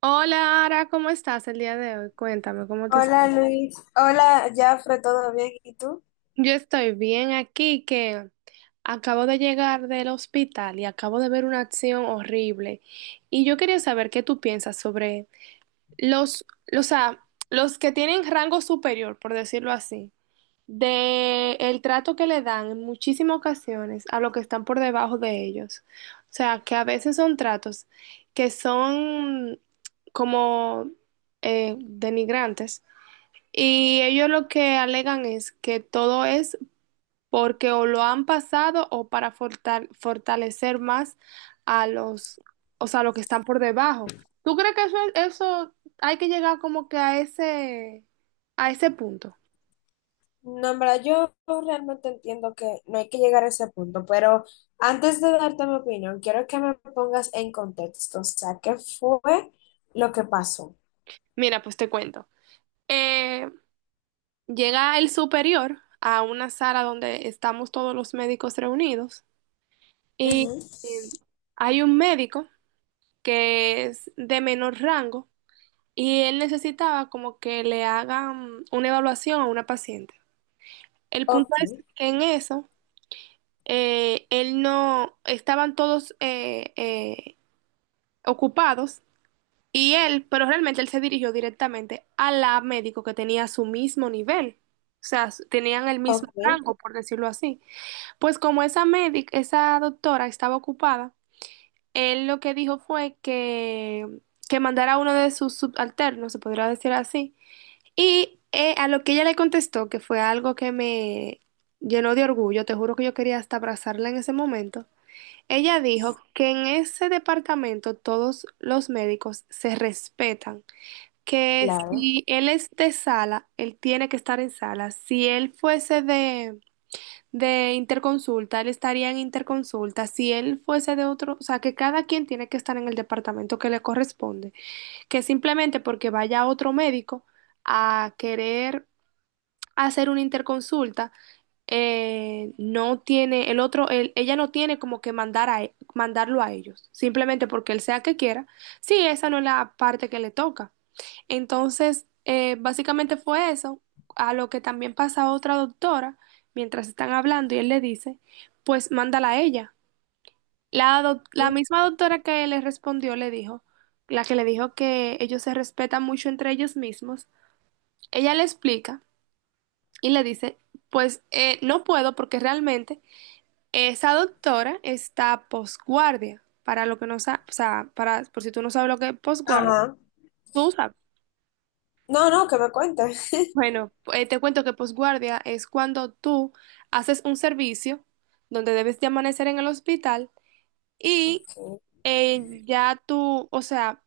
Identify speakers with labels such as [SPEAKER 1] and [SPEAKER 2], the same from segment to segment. [SPEAKER 1] Hola, Ara, ¿cómo estás el día de hoy? Cuéntame, ¿cómo te
[SPEAKER 2] Hola
[SPEAKER 1] sientes?
[SPEAKER 2] Luis, hola Jafre, ¿todo bien? ¿Y tú?
[SPEAKER 1] Yo estoy bien aquí, que acabo de llegar del hospital y acabo de ver una acción horrible. Y yo quería saber qué tú piensas sobre los, o sea, los que tienen rango superior, por decirlo así, de el trato que le dan en muchísimas ocasiones a los que están por debajo de ellos. O sea, que a veces son tratos que son como denigrantes. Y ellos lo que alegan es que todo es porque o lo han pasado o para fortalecer más a los, o sea, los que están por debajo. ¿Tú crees que eso hay que llegar como que a ese punto?
[SPEAKER 2] No, en verdad, yo realmente entiendo que no hay que llegar a ese punto, pero antes de darte mi opinión, quiero que me pongas en contexto, o sea, ¿qué fue lo que pasó?
[SPEAKER 1] Mira, pues te cuento. Eh, Llega el superior a una sala donde estamos todos los médicos reunidos y
[SPEAKER 2] Ujú.
[SPEAKER 1] eh, hay un médico que es de menor rango. Y él necesitaba como que le hagan una evaluación a una paciente. El punto
[SPEAKER 2] Ok,
[SPEAKER 1] es que en eso, él no, estaban todos ocupados y él, pero realmente él se dirigió directamente a la médico que tenía su mismo nivel. O sea, tenían el mismo
[SPEAKER 2] ok,
[SPEAKER 1] rango, por decirlo así. Pues como esa médica, esa doctora estaba ocupada, él lo que dijo fue que mandara a uno de sus subalternos, se podría decir así. Y a lo que ella le contestó, que fue algo que me llenó de orgullo, te juro que yo quería hasta abrazarla en ese momento, ella dijo que en ese departamento todos los médicos se respetan, que
[SPEAKER 2] claro.
[SPEAKER 1] si él es de sala, él tiene que estar en sala, si él fuese de interconsulta, él estaría en interconsulta, si él fuese de otro, o sea, que cada quien tiene que estar en el departamento que le corresponde, que simplemente porque vaya otro médico a querer hacer una interconsulta, no tiene el otro, ella no tiene como que mandar a, mandarlo a ellos, simplemente porque él sea que quiera. Sí, esa no es la parte que le toca. Entonces, básicamente fue eso, a lo que también pasa otra doctora, mientras están hablando y él le dice, pues mándala a ella. La, la
[SPEAKER 2] Ujú.
[SPEAKER 1] misma doctora que le respondió le dijo, la que le dijo que ellos se respetan mucho entre ellos mismos, ella le explica y le dice, pues no puedo porque realmente esa doctora está posguardia. Para lo que no sabes, o sea, para, por si tú no sabes lo que es posguardia,
[SPEAKER 2] Ajá.
[SPEAKER 1] tú sabes.
[SPEAKER 2] No, no, que me cuentes.
[SPEAKER 1] Bueno, te cuento que posguardia es cuando tú haces un servicio donde debes de amanecer en el hospital y ya tú, o sea,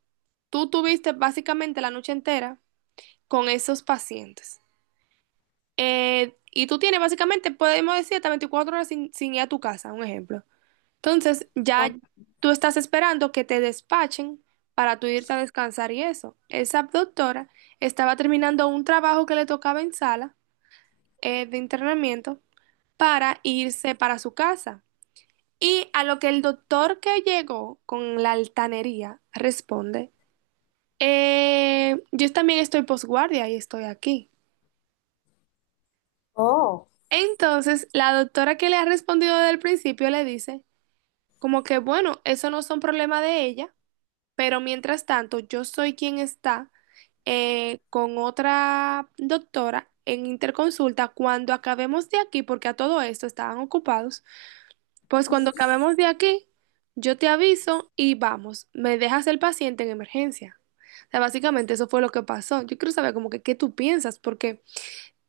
[SPEAKER 1] tú tuviste básicamente la noche entera con esos pacientes. Y tú tienes básicamente, podemos decir, hasta 24 horas sin ir a tu casa, un ejemplo. Entonces, ya
[SPEAKER 2] Ok.
[SPEAKER 1] tú estás esperando que te despachen para tú irte a descansar y eso. Esa doctora estaba terminando un trabajo que le tocaba en sala de internamiento para irse para su casa. Y a lo que el doctor que llegó con la altanería responde, yo también estoy posguardia y estoy aquí." Entonces, la doctora que le ha respondido desde el principio le dice, como que bueno, eso no son problema de ella. Pero mientras tanto, yo soy quien está con otra doctora en interconsulta cuando acabemos de aquí, porque a todo esto estaban ocupados. Pues cuando
[SPEAKER 2] Oh.
[SPEAKER 1] acabemos de aquí, yo te aviso y vamos, me dejas el paciente en emergencia. O sea, básicamente eso fue lo que pasó. Yo quiero saber como que qué tú piensas, porque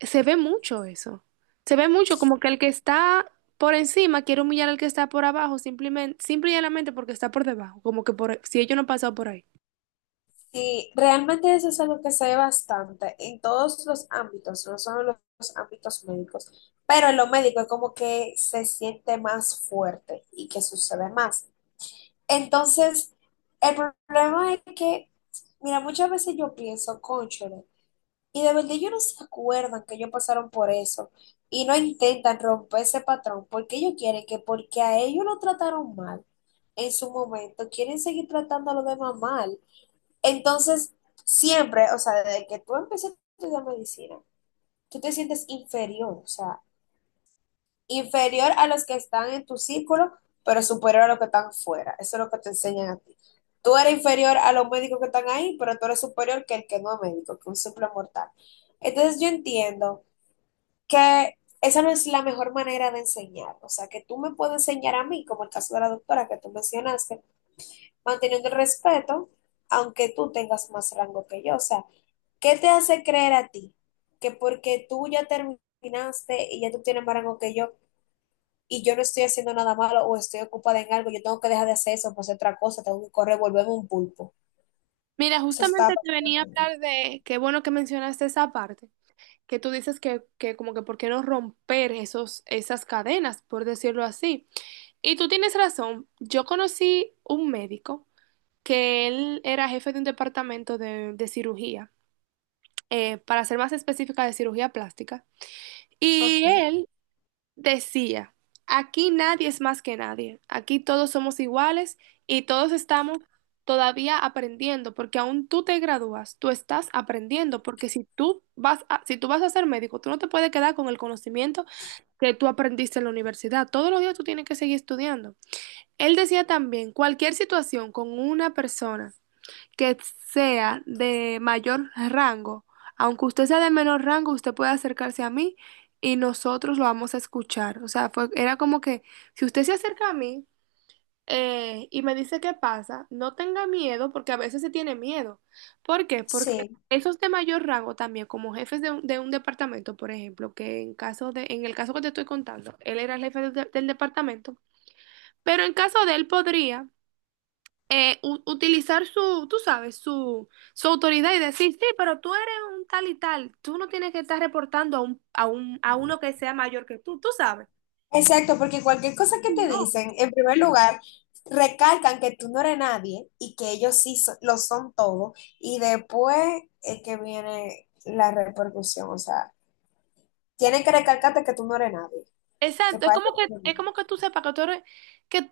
[SPEAKER 1] se ve mucho eso. Se ve mucho como que el que está por encima quiere humillar al que está por abajo, simplemente, simple y llanamente porque está por debajo, como que por, si ellos no han pasado por ahí.
[SPEAKER 2] Sí, realmente eso es algo que se ve bastante en todos los ámbitos, no solo en los ámbitos médicos, pero en lo médico es como que se siente más fuerte y que sucede más. Entonces, el problema es que, mira, muchas veces yo pienso, cónchale, y de verdad ellos no se acuerdan que ellos pasaron por eso y no intentan romper ese patrón porque ellos quieren que porque a ellos lo trataron mal en su momento, quieren seguir tratándolo de demás mal. Entonces, siempre, o sea, desde que tú empiezas a estudiar medicina, tú te sientes inferior, o sea, inferior a los que están en tu círculo, pero superior a los que están fuera. Eso es lo que te enseñan a ti. Tú eres inferior a los médicos que están ahí, pero tú eres superior que el que no es médico, que un simple mortal. Entonces, yo entiendo que esa no es la mejor manera de enseñar. O sea, que tú me puedes enseñar a mí, como el caso de la doctora que tú mencionaste, manteniendo el respeto, aunque tú tengas más rango que yo. O sea, ¿qué te hace creer a ti que porque tú ya terminaste y ya tú tienes más rango que yo y yo no estoy haciendo nada malo o estoy ocupada en algo, yo tengo que dejar de hacer eso, pues otra cosa, tengo que correr, volverme un pulpo?
[SPEAKER 1] Mira,
[SPEAKER 2] Eso está
[SPEAKER 1] justamente te venía a
[SPEAKER 2] bastante bien.
[SPEAKER 1] hablar de, qué bueno que mencionaste esa parte, que tú dices que como que por qué no romper esos, esas cadenas, por decirlo así. Y tú tienes razón, yo conocí un médico que él era jefe de un departamento de cirugía, para ser más específica de cirugía plástica, y
[SPEAKER 2] Ok.
[SPEAKER 1] él decía, aquí nadie es más que nadie, aquí todos somos iguales y todos estamos todavía aprendiendo, porque aún tú te gradúas, tú estás aprendiendo, porque si tú vas a, si tú vas a ser médico, tú no te puedes quedar con el conocimiento que tú aprendiste en la universidad, todos los días tú tienes que seguir estudiando. Él decía también, cualquier situación con una persona que sea de mayor rango, aunque usted sea de menor rango, usted puede acercarse a mí y nosotros lo vamos a escuchar. O sea, fue, era como que si usted se acerca a mí y me dice qué pasa, no tenga miedo porque a veces se tiene miedo. ¿Por qué? Porque
[SPEAKER 2] Sí,
[SPEAKER 1] esos de mayor rango también, como jefes de un departamento, por ejemplo, que en caso de, en el caso que te estoy contando, él era el del departamento, pero en caso de él podría utilizar su, tú sabes, su autoridad y decir, sí, pero tú eres un tal y tal, tú no tienes que estar reportando a un, a un, a uno que sea mayor que tú sabes.
[SPEAKER 2] exacto, porque cualquier cosa que te
[SPEAKER 1] No.
[SPEAKER 2] dicen, en primer lugar, recalcan que tú no eres nadie y que ellos sí so- lo son todo y después es que viene la repercusión, o sea, tienen que recalcarte que tú no eres nadie, que
[SPEAKER 1] Exacto,
[SPEAKER 2] parece.
[SPEAKER 1] es como que tú sepas que tú eres, que,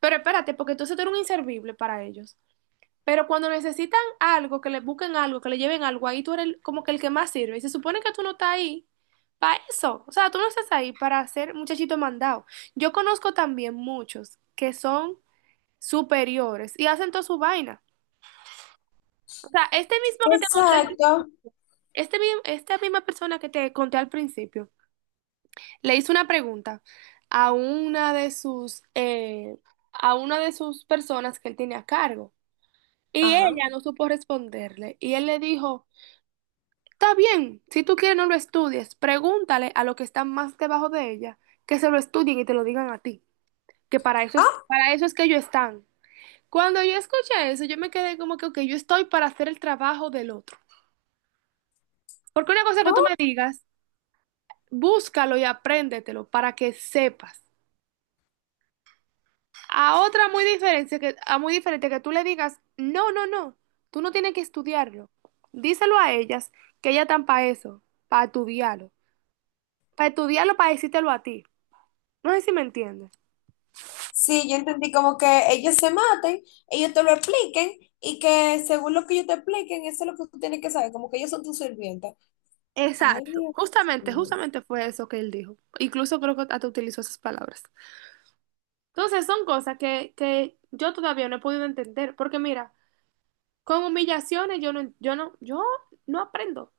[SPEAKER 1] pero espérate, porque entonces tú eres un inservible para ellos. Pero cuando necesitan algo, que le busquen algo, que le lleven algo, ahí tú eres como que el que más sirve. Y se supone que tú no estás ahí para eso. O sea, tú no estás ahí para ser muchachito mandado. Yo conozco también muchos que son superiores y hacen toda su vaina. O sea, este mismo que te conté,
[SPEAKER 2] Exacto.
[SPEAKER 1] esta misma persona que te conté al principio, le hizo una pregunta a una de sus, a una de sus personas que él tiene a cargo y
[SPEAKER 2] Ajá.
[SPEAKER 1] ella no supo responderle y él le dijo, está bien, si tú quieres no lo estudies, pregúntale a los que están más debajo de ella que se lo estudien y te lo digan a ti, que
[SPEAKER 2] Ah.
[SPEAKER 1] para eso es que ellos están. Cuando yo escuché eso, yo me quedé como que, ok, yo estoy para hacer el trabajo del otro. Porque una cosa que tú me
[SPEAKER 2] Oh,
[SPEAKER 1] digas, búscalo y apréndetelo para que sepas. A otra muy diferente que, a muy diferente que tú le digas, no, no, no, tú no tienes que estudiarlo. Díselo a ellas que ellas están para eso, para estudiarlo. Para estudiarlo, para decírtelo a ti. No sé si me entiendes.
[SPEAKER 2] sí, yo entendí como que ellos se maten, ellos te lo expliquen y que según lo que ellos te expliquen, eso es lo que tú tienes que saber, como que ellos son tus sirvientes. Ay,
[SPEAKER 1] Exacto,
[SPEAKER 2] Dios
[SPEAKER 1] justamente,
[SPEAKER 2] mío.
[SPEAKER 1] justamente fue eso que él dijo. Incluso creo que hasta utilizó esas palabras. Entonces son cosas que yo todavía no he podido entender, porque mira, con humillaciones yo no aprendo.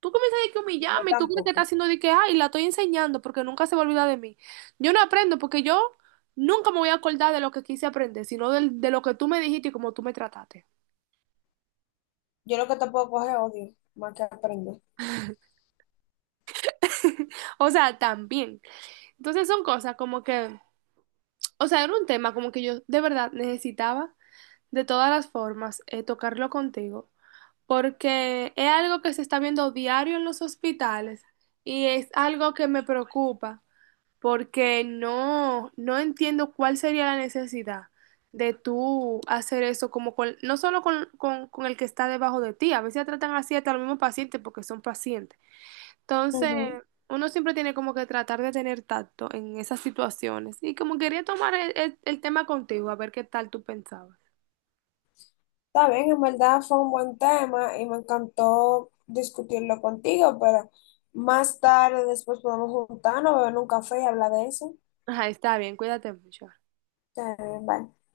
[SPEAKER 1] Tú comienzas de que
[SPEAKER 2] Yo
[SPEAKER 1] humillarme, tú crees que estás
[SPEAKER 2] tampoco.
[SPEAKER 1] haciendo de que, ay, la estoy enseñando porque nunca se va a olvidar de mí. Yo no aprendo porque yo nunca me voy a acordar de lo que quise aprender, sino de, lo que tú me dijiste y cómo tú me trataste.
[SPEAKER 2] Yo lo que te puedo coger es odio, más que aprender.
[SPEAKER 1] O sea, también. Entonces son cosas como que, o sea, era un tema como que yo de verdad necesitaba de todas las formas tocarlo contigo, porque es algo que se está viendo diario en los hospitales y es algo que me preocupa. Porque no, no entiendo cuál sería la necesidad de tú hacer eso como con, no solo con el que está debajo de ti, a veces tratan así hasta los mismos pacientes porque son pacientes. Entonces,
[SPEAKER 2] Ujú.
[SPEAKER 1] uno siempre tiene como que tratar de tener tacto en esas situaciones. Y como quería tomar el, el tema contigo, a ver qué tal tú pensabas.
[SPEAKER 2] Está bien, en verdad fue un buen tema y me encantó discutirlo contigo, pero más tarde después podemos juntarnos, beber un café y hablar de eso.
[SPEAKER 1] Ajá, está bien, cuídate mucho.
[SPEAKER 2] Está bien, bye.